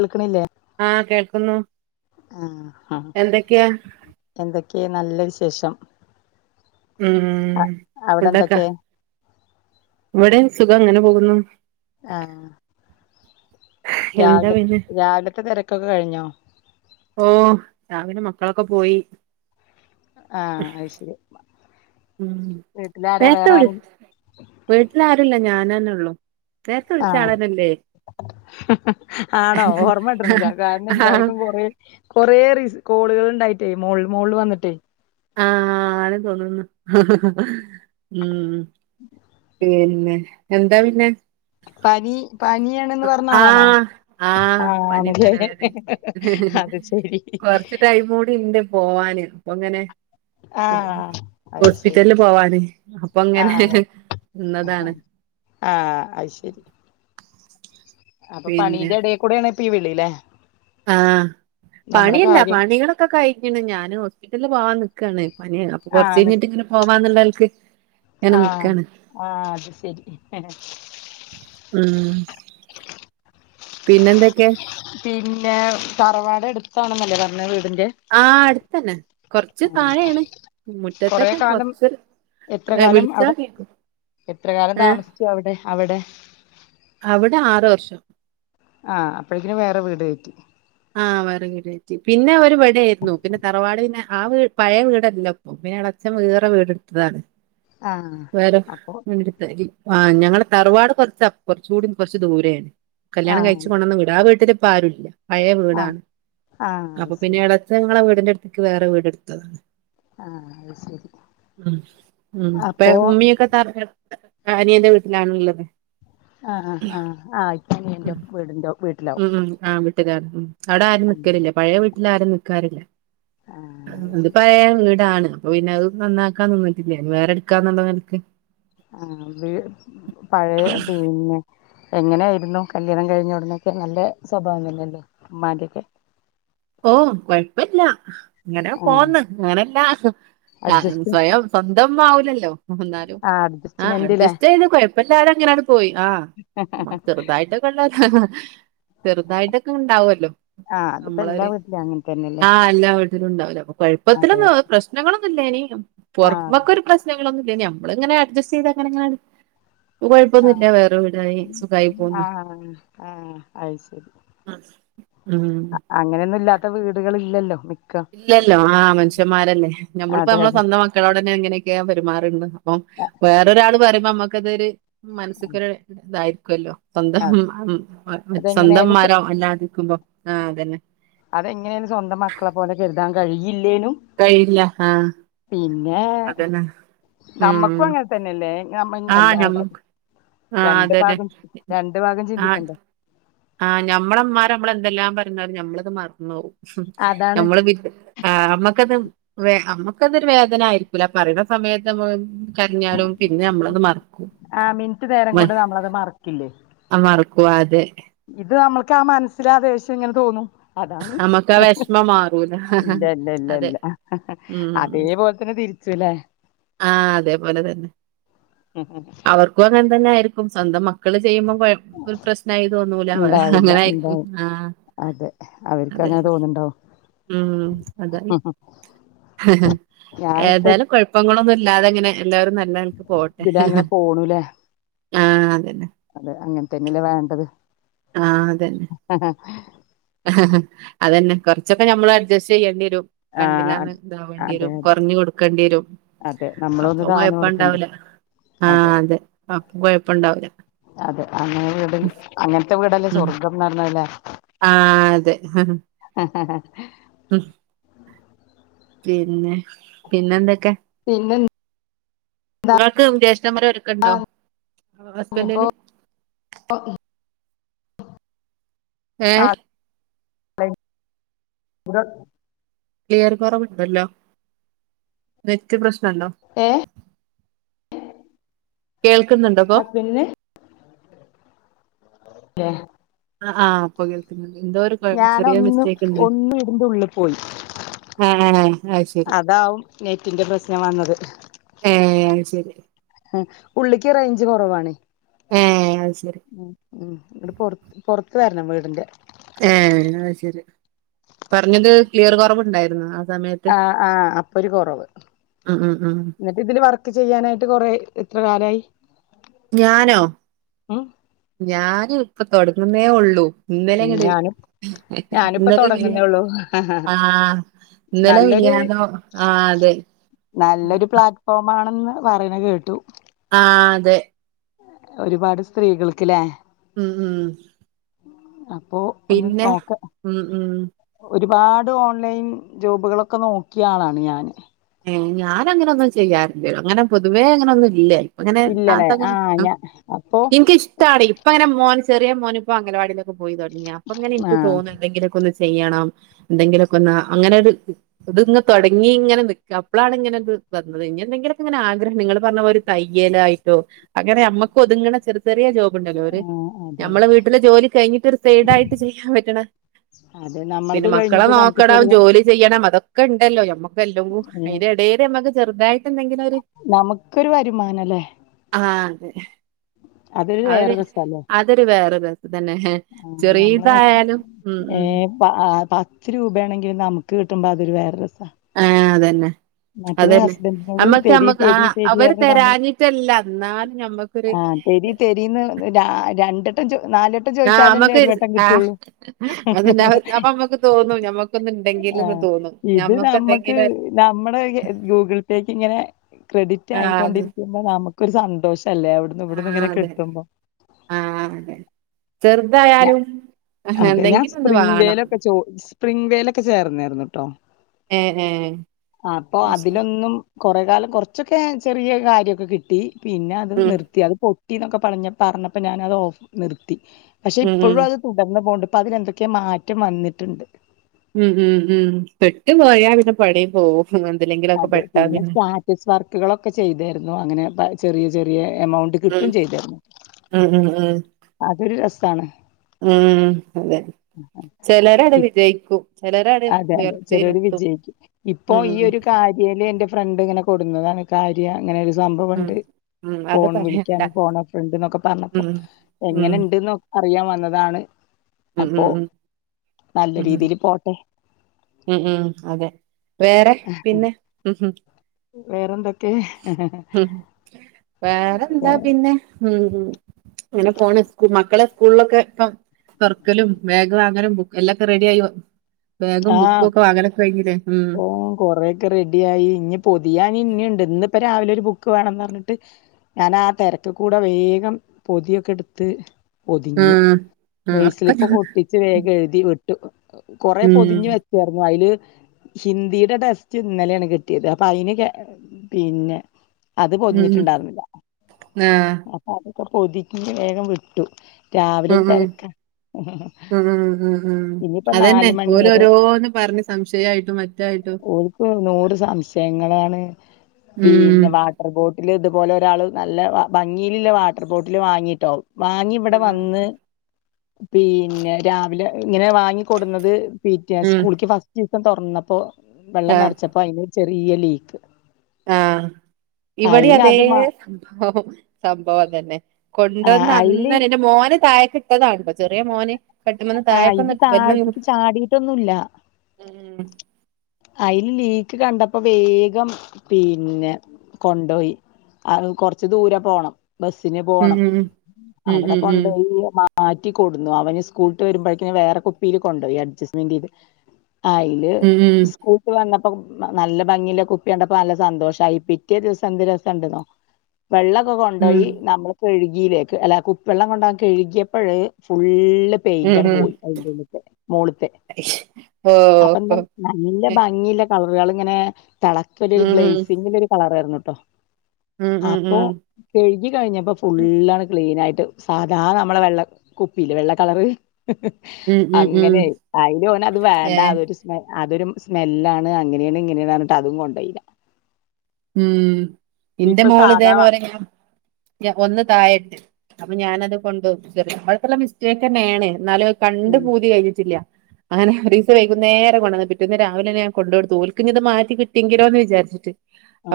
കേൾക്കണില്ലേ ആഹ കേൾക്ക്ന്ന് ആഹ് എന്തൊക്കെയാ ക്കെ നല്ല വിശേഷം ഉം അവിടെ ഉണ്ടാക്ക എന്തൊക്കെ ഇവിടെ സുഖം അങ്ങനെ പോകുന്നു എന്താ രാവില പിന്നെ രാവിലത്തെ തിരക്കൊക്കെ കഴിഞ്ഞോ ഓ രാവിലെ മക്കളൊക്കെ പോയി ആഹ അയ്ശരി ഉം നേരത്തെ വിളി വീട്ടിലാരുല്ല ഞാനന്നെ ഒള്ളൂ നേത്തെ ആഹ് വിളിച്ചളാനല്ലേ ആണോ ഓർമ്മ കിട്ടിന്നില്ല കാരണം ആഹ് എല്ലാർക്കും കൊറ കൊറേ കോളുകൾ ഉണ്ടായിട്ടേ മോള് മോള് വന്നിട്ടേയ് ആഹ ആണ് തോന്ന്ന്നു ഉം പിന്നെ എന്താ പിന്നെ പനി പനിയാണെന്ന് പറഞ്ഞ ആളാണോ ആഹ ആഹ് പനീം തലവേദനീം അത് ശരി കൊറച്ച് ടൈമൂടി ഇണ്ട് പോവാന് അപ്പൊ അങ്ങനെ ആഹ് അത് ശരി ഹോസ്പിറ്റലില് പോവാന് അപ്പൊങ്ങനെ ന്നതാണ് ആഹ അത് ശരി അപ്പൊ പണീന്റെ ഇടേകൂടെ ആാണ് ഇപ്പ ഈ വിളില്ലേ ആഹ നമ്മുടെ പണിയില്ല കാര്യം പണികളൊക്കെ കഴിഞ്ഞണ് ഞാന് ഹോസ്പിറ്റലില് പോവാൻ നിക്കാണ് പനിയാണ് അപ്പൊ കൊറച്ച് കഴിഞ്ഞിട്ട് ഇങ്ങനെ പോവാന്ന്ള്ളനെലക്ക് ആഹ ആഹ അത് ശരി ഉം പിന്നെന്തൊക്കെ പിന്നെ തറവാട് എടുത്താണെന്നല്ലേ പറഞ്ഞത് ആ അടുത്തന്നെ കൊറച്ച് താഴെയാണ് കൊറെ മുറ്റത്തന്നെ കാലം കൊറച്ച് എത്ര കാലം അവിടെ വിളിച്ചാതി എത്ര കാലം താമസിച്ചു അവിടെ അവിടെ അവിടെ ആറ വർഷം ആ അപ്പോഴേക്കും വേറെ വീട് കറ്റി ആ വേറരുച്ചി പിന്നെ അവര് വിടെ ആയിരുന്നു പിന്നെ തറവാട് പിന്നെ ആ വീ പഴ വീടല്ലോപ്പൊ പിന്നെ അളച്ചൻ വേറെ വീടെടുത്തതാണ് ആഹ് വേറെ അപ്പൊ കൊണ്ടിടുത്തരി ആ ഞങ്ങളടെ തറുവാട് കുറച്ച കുറച്ച കൂടി കുറച്ച് ദൂരെയാണ് കല്യാണം ആഹ് കഴിച്ചച്ച് കൊണ്ടുവന്ന വീട ആ വീട്ടില് ഇപ്പോ ആരുല്ല പഴയ ആഹ് വീടാണ് ആഹ് അത് അപ്പൊ പിന്നെ ശരി ഇടച്ചങ്ങളെ വീ അതിന്റെ അടുത്തേക്ക് വേറെ വീടെ എടുത്തതാണ് ആഹ് അത് ശരി അപ്പോ പമീക്ക ത ആനിയ എന്റെ വീട്ടിലാണുള്ളത് ആ ആ ആ ആ ആയി ഉ ഉം ഉം ആ അവിടെ ആരും നിക്കലില്ല പഴയ വീട്ടിൽ ആരും നൽക്കാറില്ല ആഹ് അത് ശരി പറയാ ഇങ്ങീടാണ് അപ്പൊ പിന്നെ അത് നന്നാക്കാൻ നിന്നിട്ടില്ല വേറെ എടുക്കാന്നുള്ളത് നിനക്ക് ആ വി പഴയ പിന്നെ എങ്ങനെയായിരുന്നു കല്യാണം കഴിഞ്ഞ ഉടുന്നൊക്കെ നല്ല സ്വഭാവമല്ലല്ലോ ഉമ്മാന്റെക്കെ ഓ കൊഴപ്പില്ല ഇങ്ങനെ ആഹ് പോന്ന് അങ്ങനല്ല ആ അഡ്ജസ്റ്റ് സ്വയം സ്വന്തം ആവലല്ലോ ഒന്നാലും ആഹ് ആ അഡ്ജസ്റ്റ്മെന്റ്ല്ലേ അഡ്ജസ്റ്റ് ചെയ്ത് കുഴപ്പല്ലരും എങ്ങനെയാണ് പോയി ആ നമ്മക്ക് ചെറുതായിട്ടൊ കൊള്ള ചെറുതായിട്ടൊക്കെ ഉണ്ടാവല്ലോ നമ്മളരു ഇത് അങ്ങനേ തന്നെ ആ എല്ലാ വീട്ടിലും ഉണ്ടാവില്ല അപ്പൊ അതെ അതെ കൊഴപ്പത്തിലൊന്നുംശ്നങ്ങളൊന്നും ഇല്ല ഇനി ആഹ് പുറമക്കൊ ഒരു പ്രശ്ന നമ്മള ഇങ്ങനെ അഡ്ജസ്റ്റ് ചെയ്തങ്ങന ആ ആ പോന്ന് ആ അയി ശരി ഉം അങ്ങനെയൊന്നുംല്ലാത്ത വീടുകളില്ലല്ലോ മിക്ക ഇല്ലല്ലോ ആ മനുഷ്യന്മാരല്ലേ നമ്മിപ്പോ അതെ അതെ നമ്മളെവന്ത മക്കളോടന്നെ എങ്ങനെയൊക്കെയാ പെരുമാറണ്ട് അപ്പം വേറൊരാള് പറയുമ്പോ നമ്മുക്കതൊരു മനസ്സക്കൊരു ഇതായിരിക്കുമല്ലോ സ്വന്തം അതെ സ്വന്തംമാരോ അല്ലാതിരിക്കുമ്പോ ആഹ് അതന്നെ അതെങ്ങനെയും സ്വന്തം മക്കളെ പോലെ കരുതാൻ കഴിയില്ലേനു കയ്യില്ല ആ പിന്നെ നമ്മക്കും ഉം അങ്ങനെ തന്നെല്ലേ നമ്മ ആഹ് എല്ലാം ഞമ്മക്ക് ആഹ് അതന്നെ രണ്ട്ഭാഗം രണ്ടു ഭാഗം ചിന്തിക്കണ്ടേ ആ ഞമ്മളമാർ നമ്മള എന്തെല്ലാം പറഞ്ഞ ഞമ്മളത് മറന്നു പോകും അതാണ് നമ്മള് വിമ്മക്കത്മ്മക്കത് വേദന ആയിരിക്കൂല പറയുന്ന സമയത്ത് കരിഞ്ഞാലും പിന്നെ നമ്മളത് മറക്കും ആ മിനിറ്റ് നേരം കൊണ്ട് മറക്കും നമ്മളത് മറക്കില്ലേ ആ ക്കവാതെ ഇത് നമ്മൾക്ക് ആ മനസ്സിലാകശം ഇങ്ങനെ തോന്നും അതാണ് നമ്മക്ക് ആ വിഷമം മാറൂല ഇല്ല ഇല്ല ഇല്ല അതെ ഇല്ല ഉം അതേപോലെ തന്നെ തിരി ചില ആ അതേപോലെ തന്നെ അവർക്കും അങ്ങനെ തന്നെ ആയിരിക്കും സ്വന്തം മക്കൾ ചെയ്യുമ്പോ ഒരു പ്രശ്നമായി തോന്നൂല അവ ഉണ്ടാവില്ല അങ്ങനായിരിക്കും ഉണ്ടാവും ആ അതെ അവർക്ക് അതെ അങ്ങനെ തോന്നുന്നുണ്ടോ ഉം അത ഞാൻ ഇപ്പൊ ഏതായാലും കുഴപ്പ ന്നല്ലാതെങ്ങനെ എല്ലാരും നല്ല ആൾക്ക് പോട്ടെ ഇതിൽ അങ്ങനെ പോണൂലേ ആ അതന്ന അതെ അങ്ങനെത്തന്നെയല്ലേ വേണ്ടത് ആഹ അതന്നെ ആഹ ആ അതന്നെ കൊറച്ചൊക്കെ നമ്മൾ അഡ്ജസ്റ്റ് ചെയ്യേണ്ടി ആ കണ്ടില്ലന്ന് അത് ഇതാവേണ്ടി അതെ വരും അതെ കുറഞ്ഞു കൊടുക്കേണ്ടി വരും അതെ നമ്മളൊന്ന് അപ്പം താന്ന് കൊഴപ്പം കൊടുക്കണ്ടേ ഇണ്ടാവൂല ആഹ അതെ അപ്പം കൊഴപ്പംണ്ടാവൂല അതെ അങ്ങനെ വീട് അങ്ങനത്തെ വീടല്ലേ സ്വർഗംന്ന് പറഞ്ഞല്ലേ ആ അതെ ഉ പിന്നെ പിന്നെ എന്തൊക്കെ പിന്നെ നിങ്ങൾക്ക് ജ്യേഷമര ഒക്കണ്ടോ ഇനിയിപ്പോ ഹസ്ബൻഡന് [unintelligible] ആഏ ഉ ക്ലിയർ കുറവുണ്ടല്ലോ നെത്യ പ്രശ്നം ല്ലോ ഏ കേൾക്കുന്നുണ്ടപ്പോ ഹസ്ബൻഡിന് െ [inaudible] ആ ഇപ്പൊ കേൾക്കുന്നുണ്ട് എന്തോ ഒരു ചെറിയ ഞാനൊന്ന് മിസ്റ്റേക്ക് ഉണ്ട് ഒന്ന് വീടിന്റെ ഉള്ളിൽ പോയി ആ ആ ശരി അതാവും നെറ്റിന്റെ പ്രശ്നം വന്നത് ഏ ശരി. ഉള്ളിക്ക് റേഞ്ച് കൊറവാണെ, ഏഹ് അത് ശരി ഉം ങ്ങട് പൊറത്ത് ത്തു വരണം വീടിന്റെ. ഏ അ ശരി പറഞ്ഞത് ക്ലിയർ കുറവുണ്ടായിരുന്നു ആ. സമയത്ത് ആ ആ അപ്പൊരു കൊറവ് ഉം ഉം ഉം എന്നിട്ട് ഇതില് വർക്ക് ചെയ്യാനായിട്ട് കൊറെ എത്ര കാലായി? ഞാനോ ഉം ഞാനിപ്പ തൊടങ്ങുന്നേ ഉള്ളൂ. ഉം ഞാനും ഞാനിപ്പോ ഇന്നലേം മിനിയാ തുടങ്ങുന്നേള്ളൂ ആ ഇന്നലെ നല്ലൊരു മിനിയാന്നോ ആ അതെ നല്ലൊരു പ്ലാറ്റ്ഫോം ആണെന്ന് പറയണ കേട്ടു. ആ അതെ. ഒരുപാട് സ്ത്രീകൾക്ക്ല്ലേ. ഉം ഉം ആ പിന്നെ ഒരുപാട് ഓൺലൈൻ ജോബുകളൊക്കെ നോക്കിയ ആളാണ് ഞാന്. ഏ ഞാനങ്ങനൊന്നും ചെയ്യാറില്ല അങ്ങനെ പൊതുവേ അങ്ങനൊന്നും ഇല്ല. എങ്ങനെ ഇല്ലല്ലേ താത്തെങ്ങനെ? ആഹ് ഞാ അപ്പൊ എനിക്കിഷ്ടാണ് ഇപ്പ അങ്ങനെ മോൻ ചെറിയ മോനിപ്പ അംഗനവാടിലൊക്കെ പോയി തുടങ്ങിയ അപ്പോങ്ങനെ എനിക്ക് ആഹ് തോന്നു എന്തെങ്കിലക്കെ ഒന്നു ചെയ്യണം എന്തെങ്കിലൊക്കെ ഒന്നു അങ്ങനെ ഒരു ഇത്ങ്ങ തുടങ്ങി ഇങ്ങനെ നി ക്കപ്പളാണ് ഇങ്ങനെത് വന്നത് ഇനി എന്തെങ്കിലും ഒക്കെങ്ങനെ ആഗ്രഹം നിങ്ങൾ പറഞ്ഞ പോലെ ഒരു തയ്യലായിട്ടോ അങ്ങനെ അമ്മക്ക് ഒതുങ്ങണ ചെറിയ ചെറിയ ജോബ് ഉണ്ടല്ലോ ഓര് ആഹ് അതെ ഞമ്മളെ അതെ വീട്ടിലെ ജോലി കഴിഞ്ഞിട്ട് ഒരു സൈഡായിട്ട് ചെയ്യാൻ പറ്റണ അതെ പിന്നെ നമ്മളത് മക്കളെ കഴിഞ്ഞിട്ട് നമുക്ക് നോക്കണം ചെറുത ജോലി ചെയ്യണം അതൊക്കെണ്ടല്ലോ ഞമ്മക്ക് എല്ലാംകൂ ഏഹ് അതിന്റെ എടയില് നമ്മക്ക് ചെറുതായിട്ട് എന്തെങ്കിലും ഒരു, നമുക്കൊരു വരുമാനല്ലേ ആ. അതൊരു അവര് വേറെ രസല്ലേ അതൊരു വേറൊര് അതന്നെ ആഹ് ചെറിയ നമ്മള് ഇതായാലും ഉം ഏ ഉം. പ ആ പത്ത് രൂപയാണെങ്കില നമുക്ക് കിട്ടുമ്പോ അതൊരു വേറെ രസാ. ആ അതന്നെ. മറ്റേത് അതന്നെ ഹസ്ബൻഡിനോട് നമ്മക്ക് തരി നമ്മക്ക് ആ തരി തരി അവര് പറഞ്ഞ് നമ്മള് തരാഞ്ഞിട്ടല്ല എന്നാലും ഞമ്മക്കൊരു ആ തെരി തെരീന്ന് രണ്ട് നാല് വട്ടം ആ ചോദിച്ചാലല്ലേ നമ്മക്ക് ഒരു വട്ടം ആ കിട്ടുള്ളൂ. അതന്നെ അവര് അപ്പൊ നമ്മക്ക് തോന്നും ഞമ്മക്കൊന്നും ഉണ്ടെങ്കിൽ ആ എന്ന് തോന്നും ഇത് ഞമ്മക്ക് നമ്മുക്ക് എന്തെങ്കിലും ഒരു- നമ്മടെ ഗൂഗിൾ പേക്ക് ഇങ്ങനെ ക്രെഡിറ്റ് ആ അത് ആയിക്കൊണ്ടിരിക്കുമ്പോ നമുക്കൊരു സന്തോഷം അല്ലേ അവിടുന്ന് ആ ഇവിടന്ന് ഇങ്ങനെ അതെ കിട്ടുമ്പ. ആ അതെ ഞാ ചെറുതായാലും അതെ ഞാൻ എന്തെങ്കിലും ഒന്ന് സ്പ്രിംഗ് വേണം വേലൊക്കെ ജോ സ്പ്രിംഗ് വേലൊക്കെ ചേർന്നായിരുന്നു കേട്ടോ. ഏ ഏ അപ്പൊ അത് ശരി അതിലൊന്നും കൊറെ കാലം കുറച്ചൊക്കെ ചെറിയ കാര്യോക്കെ കിട്ടി പിന്നെ അത് ഉം നിർത്തി അത് പൊ ട്ടീന്നൊക്കെ പറഞ്ഞപ്പോ ഞാനത് ഓഫ് നിർത്തി പക്ഷെ ഉം ഇപ്പോഴും ഉം അത് തുടർന്ന പോണ്ട്. ഇപ്പതിനെന്തൊക്കെയോ മാറ്റം വന്നിട്ടുണ്ട്. ഉം ഉം ഉം പെട്ട് പോയാ പിന്നെ പണി പോവും എന്തിലെങ്കിലൊക്കെ അതെ പെട്ടാ പിന്നെ സ്റ്റാറ്റസ് വർക്കുകളൊക്കെ ചെയ്തായിരുന്നു അങ്ങനെ പ ചെറിയ ചെറിയ എമൗണ്ട് ഉം കിട്ട്വേം ചെയ്തരുന്നു. ഉം ഉം ഉം അതൊരു രസാണ്. ഉം അതെ ചെലരടെ ഇ- വിജയിക്കും. ചിലരട് അതെ അതെ ചേലോവര് ഉയർച്ചയിലെത്തും വിജയിക്കും. ഇപ്പൊ ഉം ഈ ഉം ഒരു കാര്യേല് എന്റെ ഫ്രണ്ട് ഇങ്ങനെ കൊടുന്നതാണ് കാര്യ അങ്ങനെ ഒരു ഉം സംഭവുണ്ട്. ഉം അത് ഫോൺ പറയണ്ട വിളിക്കാനും ഫോൺ എ ഫ്രണ്ട്ന്നൊക്കെ പറഞ്ഞപ്പോ ഉം ഉം എങ്ങനെണ്ട്ന്നു നോക്കാം. അറിയാൻ വന്നതാണ് ഉം ഉം അപ്പോ ഉം നല്ല ഉം ഉം രീതിൽ പോട്ടെ. ഉം ഉം അതെ വേറെ പിന്നെ ഉ വേറെന്തൊക്കെ ഉം വേറെന്താ പിന്നെ ഉ അങ്ങനെ പോണ് മക്കളെ സ്കൂളിലൊക്കെ പ... തെർക്കലും ബാഗ് വാങ്ങാനും ബുക്കും എല്ലാംക്കെ റെഡിയായി ബാഗും ബുക്കും ആഹ് ഒക്കെ വാങ്ങാലൊക്കെ കഴിഞ്ഞില്ലേ.. ഉം ഓ കൊറെൊക്കെ റെഡിയായി ഇനി പൊതിയൻ ഇന്നുണ്ട് ഇന്ന്. രാവിലെ ഒരു ബുക്ക് വേണംന്ന് പറഞ്ഞിട്ട് ഞാൻ ആ തിരക്ക് കൂടെ വേഗം പൊതിയൊക്കെ എടുത്ത്. പൊതിഞ്ഞു ഉം ഉം ഒക്കെ നെയ്സിലിപ്പൊ പൊട്ടിച്ച് വേഗം എഴുതി വിട്ടു. കൊറെ ഉം പൊതിഞ്ഞഞ് വെച്ചരുന്നു അതില്. ഹിന്ദിയുടെ ടെസ്റ്റ് ഇന്നലെയാണ് കിട്ടിയത് അപ്പൊ അയിന് പിന്നെ. അത് ഉം പൊതിഞ്ഞിട്ടുണ്ടായിരുന്നില്ലാ ആഹ് അപ്പൊ അതൊക്കെ പൊതിഞ്ഞ് വേഗം വിട്ടു. രാവിലെ ഒരു ഉം ഉം തിരക്കാ ഇനിയിപ്പോ അതന്നെ നാല് ഓലോ ഓരോന്ന് പറഞ്ഞ് സംശയമായി. ഓരുപ്പോ നൂറ് സംശയങ്ങളാണ്. ഉം പിന്നെ വാട്ടർ ബോട്ടിൽ,,,. പോലെ ഒരാള് നല്ല ഭംഗിയിലുള്ള വാട്ടർ ബോട്ടിൽ വാങ്ങിട്ടാകും വാങ്ങി ഇവിടെ ഉം വന്ന്.. പിന്നെ രാവിലെ ഇങ്ങനെ വാങ്ങി കൊടുന്നത് പിറ്റേദിവസം ഉം സ്കൂളക്ക് ഫസ്റ്റ് ദിവസം. തുറന്നപ്പോ വെള്ളം നിറച്ചപ്പോ അതിന് ചെറിയ ലീക്ക്. ആ ഇവിടെ അയില് അതേ അത് മാ സംഭവം സംഭവം അതന്നെ കൊണ്ടുവന്ന് അയില് അന്ന് എൻറെ മോന് തായ. കിട്ടതാണ് ഇപ്പൊ ചെറിയ മോനെ. ആ ഇത് താഴേക്കൊന്ന് വരണമെന്ന്... താഴത്തേക്ക് ചാടിയിട്ടൊന്നുല്ല അൽ ലീക്ക് കണ്ടപ്പോ വേഗം പിന്നെ കൊണ്ടോയി. അ കൊറച്ച് ദൂരെ പോണം ബസിന് ഉം പോണം ഉം ഉം അവിടെ ഉം ഉം കൊണ്ട് പോയിഈ.. മാറ്റികൊടുന്നു അവന് സ്കൂളിട്ട് വരുമ്പോഴേക്കനെ വേറെ കുപ്പിയിൽ കൊണ്ടോയി അഡ്ജസ്റ്റ്മെന്റ് ചെയ്ത്. അയില്. ഉം ഉം അത്ത് വന്നപ്പോ നല്ല ഭംഗിയില്ല കുപ്പി കണ്ടപ്പോ നല്ല സന്തോഷമായി പിറ്റേ ദിവസം എന്ത്തു രസം ഉണ്ട് ന്നോ രസുണ്ടെന്നോ. വെള്ളക്കെ ഉം കൊണ്ടുപോയി നമ്മൾ കഴുക.. യിലേക്ക് അല്ല കുപ്പെള്ളം കൊണ്ട് പോകാൻ കഴുകിയപ്പോഴ ഫുൾ.. പൈന്റ് ഉം ഉം ങ്ങട്ട്പോയി അതിന്റെ ഉള്ളിലത്തെ മോളിത്തെ ഓ അപ്പൊ ന്ന... ഓ ല്ലഭംഗില്ല കളറുകൾ ഇങ്ങനെ തളക്ക ഒരു ഉം ഉം ഗ്ലേസിങ്ങിലെ ഒരു കളറായിരുന്നുട്ടോ.. ഉം ഉം അപ്പൊ കഴുകി കഴിഞ്ഞപ്പോ ഉം ഫുള്ളാണ് ക്ലീൻ ആയി. സാധാ നമ്മളെ വെള്ള കുപ്പിയില് വെള്ള കളർ ഉം ഉം ഉം അങ്ങനെ ആയില് അത് ഏ വേണ്ട അതൊരു സ് അതൊരു സ്മെല്ലാണ് അങ്ങനെയാണ് ഇങ്ങനെയാണ് പറഞ്ഞിട്ട്അതും കൊണ്ടയില്ല ഉം എന്റെ മോള് ഇതേ സാധാ വ- പോലെ ഒന്ന് താഴട്ട് അപ്പൊ ഞാനത് കൊണ്ട ചെറ നമ്മൾക്കുള്ള മിസ്റ്റേക്ക് തന്നെയാണ് എന്നാലും അത്കണ്ട് ഉം പൂതി കഴിഞ്ഞിട്ടില്ല അങ്ങന ഒരീസം വൈകുേന്നരം കൊണ്ടുവന്ന് പിറ്റന്ന് രാവിലെഞാൻ കൊണ്ട്കൊടുത്തുഓൽക്കിഞ്ഞി മാറ്റി കിട്ടി എങ്കിലോ എന്ന് വിചാരിച്ചു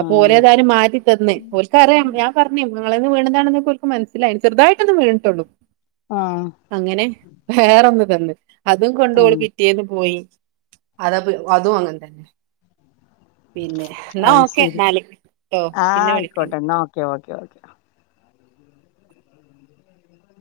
അപ്പൊ ഓരേഏതായാനും മാറ്റി തന്നുഓൽക്ക് അറിയാം ഞാൻ പറഞ്ഞ് നള വീണതാണെന്ന് മനസ്സിലായി ചെറതായിട്ടൊ ഒന്ന് വീണട്ടുള്ളൂ ആഹ് അങ്ങനെ വേറൊന്ന് തന്നു അതുകൊണ്ട് ഉം ഒലപിറ്റേന്ന് പോയി അത അതും അങ്ങെ തന്നെ അത് പിന്നെ ഓക്കെ ശരി എന്നാല് ട്ടോ ആഹ പിന്നെ വിളിക്ക ആയിക്കോട്ടെ എന്നാ ഓക്കെ ഓക്കെ ഓക്കെ